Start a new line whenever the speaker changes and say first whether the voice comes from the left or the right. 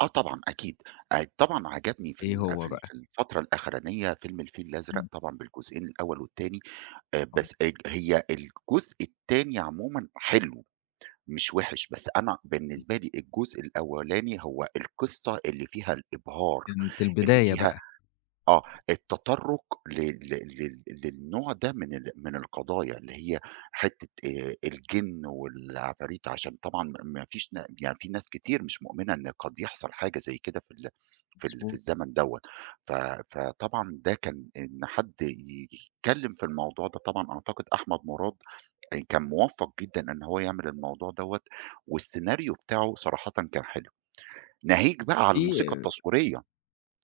right: آه، طبعًا أكيد آآ، طبعًا عجبني في
left: إيه
right: الأ في
left: هو
right: ال في
left: بقى؟
right: الفترة الأخرانية فيلم الفيل الأزرق،
left: إمم.
right: طبعًا بالجزئين الأول والتاني، آآ،
left: آه.
right: بس الج هي الجزء التاني عمومًا حلو مش وِحِش، بس أنا بالنسبة لي الجزء الأولاني هو القصّة اللي فيها الإبهار،
left: كانت
right: اللي
left: البداية
right: فيها
left: بقى.
right: آه التطرُّق ل ل لل للنوع ده من ال من القضايا اللي هي حتة آآ، الجِن والعفاريت عشان طبعًا ما ما فيش نا يعني في ناس كتير مش مؤمنة إن قد يحصل حاجة زي كده في ال في ال في
left: مضبوط.
right: الزمن دَوَّة، ف فطبعًا ده كان إن حد يتكلم في الموضوع ده طبعًا أعتقد أحمد مراد آآ، كان موفَّق جدًا إن هو يعمل الموضوع دَوَّة والسيناريو بتاعُه صراحةً كان حلو، ناهيك بقى على الموسيقى
left: في
right: التصويرية،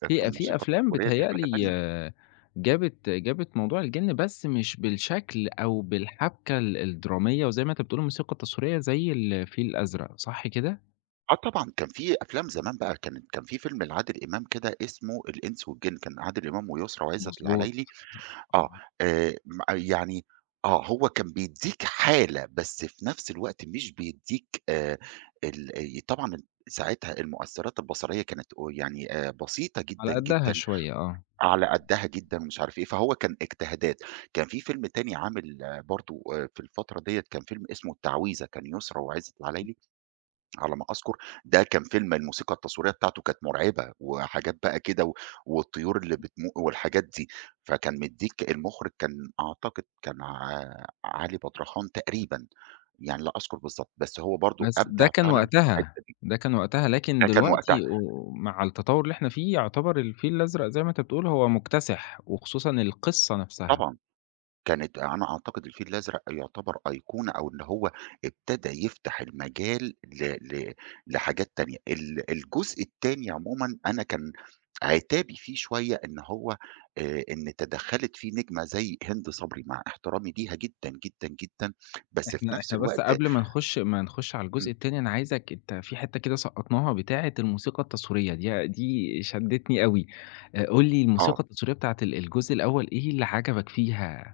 right: الت
left: في أ في
right: الموسيقى
left: أفلام
right: التصويرية دي
left: بيتهيأ
right: حاجة
left: لي
right: تانية.
left: جابِت جابِت موضوع الجِن، بس مش بالشكل أو بالحَبْكَة ال الدرامية، وزي ما أنت بتقول الموسيقى التصويرية زي الفيل الأزرق، صح كده؟
right: آه طبعًا، كان في أفلام زمان بقى كانت كان في فيلم لعادل إمام كده اسمه الإنس والجِن، كان عادل إمام ويسرا وعزت
left: مضبوط.
right: العلايلي، آه
left: [unintelligible]
right: آآ، مأ يعني آه، هو كان بيدّيك حالة بس في نَفْس الوقت مش بيدّيك آآ، ال ي طبعًا ال ساعِتها المؤثّرات البصرية كانت قُ يعني آآ، بسيطة
left: على
right: جدًا،
left: قدّها
right: جدًا
left: شوية، آه.
right: على قدّها جدًا ومش عارف إيه، فهو كان إجتهادات، كان في فيلم تاني عامل برضه آآ، في الفترة دِيَّة كان فيلم اسمه التعويذة، كان يسرا وعزت العلايلي على ما أذكُر، ده كان فيلم الموسيقى التصويرية بتاعتُه كانت مرعبة، وحاجات بقى كده و والطيور اللي بتمو والحاجات دي، فكان مدّيك المُخرِج كان أعتقد كان ع علي بدرخان تقريبًا، يعني لا أذكُر بالضبط، بس هو برضه
left: بس ده
right: أبدع
left: كان
right: فعلًا في
left: وقتها،
right: الحتة دي.
left: ده كان وقتها، لكن
right: ده كان وقتها.
left: دلوقتي و مع التطوّر اللي إحنا في يُعتبر الفيل الأزرق زي ما أنت بتقول هو مكتسِح، وخصوصًا القصّة نَفْسها.
right: طبعًا، كانت أنا أعتقد الفيل الأزرق يُعتبر أيقونة، أو اللي هو ابتدى يفتح المجال ل ل لحاجات تانية، ال الجزء التاني عمومًا، أنا كان عتابي فيه شوية إن هو آآ، إن تدخّلت فيه نجمة زي هند صبري مع احترامي ليها جدًا، جدًا، جدًا بس في
left: إحنا
right: نَفْس
left: إحنا بس
right: الوقت
left: قبل ما نخُش ما نخُش على الجزء
right: إمم.
left: التاني، أنا عايزك أنت في حتة كده سقّطناها بتاعة الموسيقى التصويرية، دي دي شدّتني أوي آآ، قُل لي
right: آه.
left: الموسيقى التصويرية بتاعة ال الجزء الأول إيه اللي عَجَبك فيها؟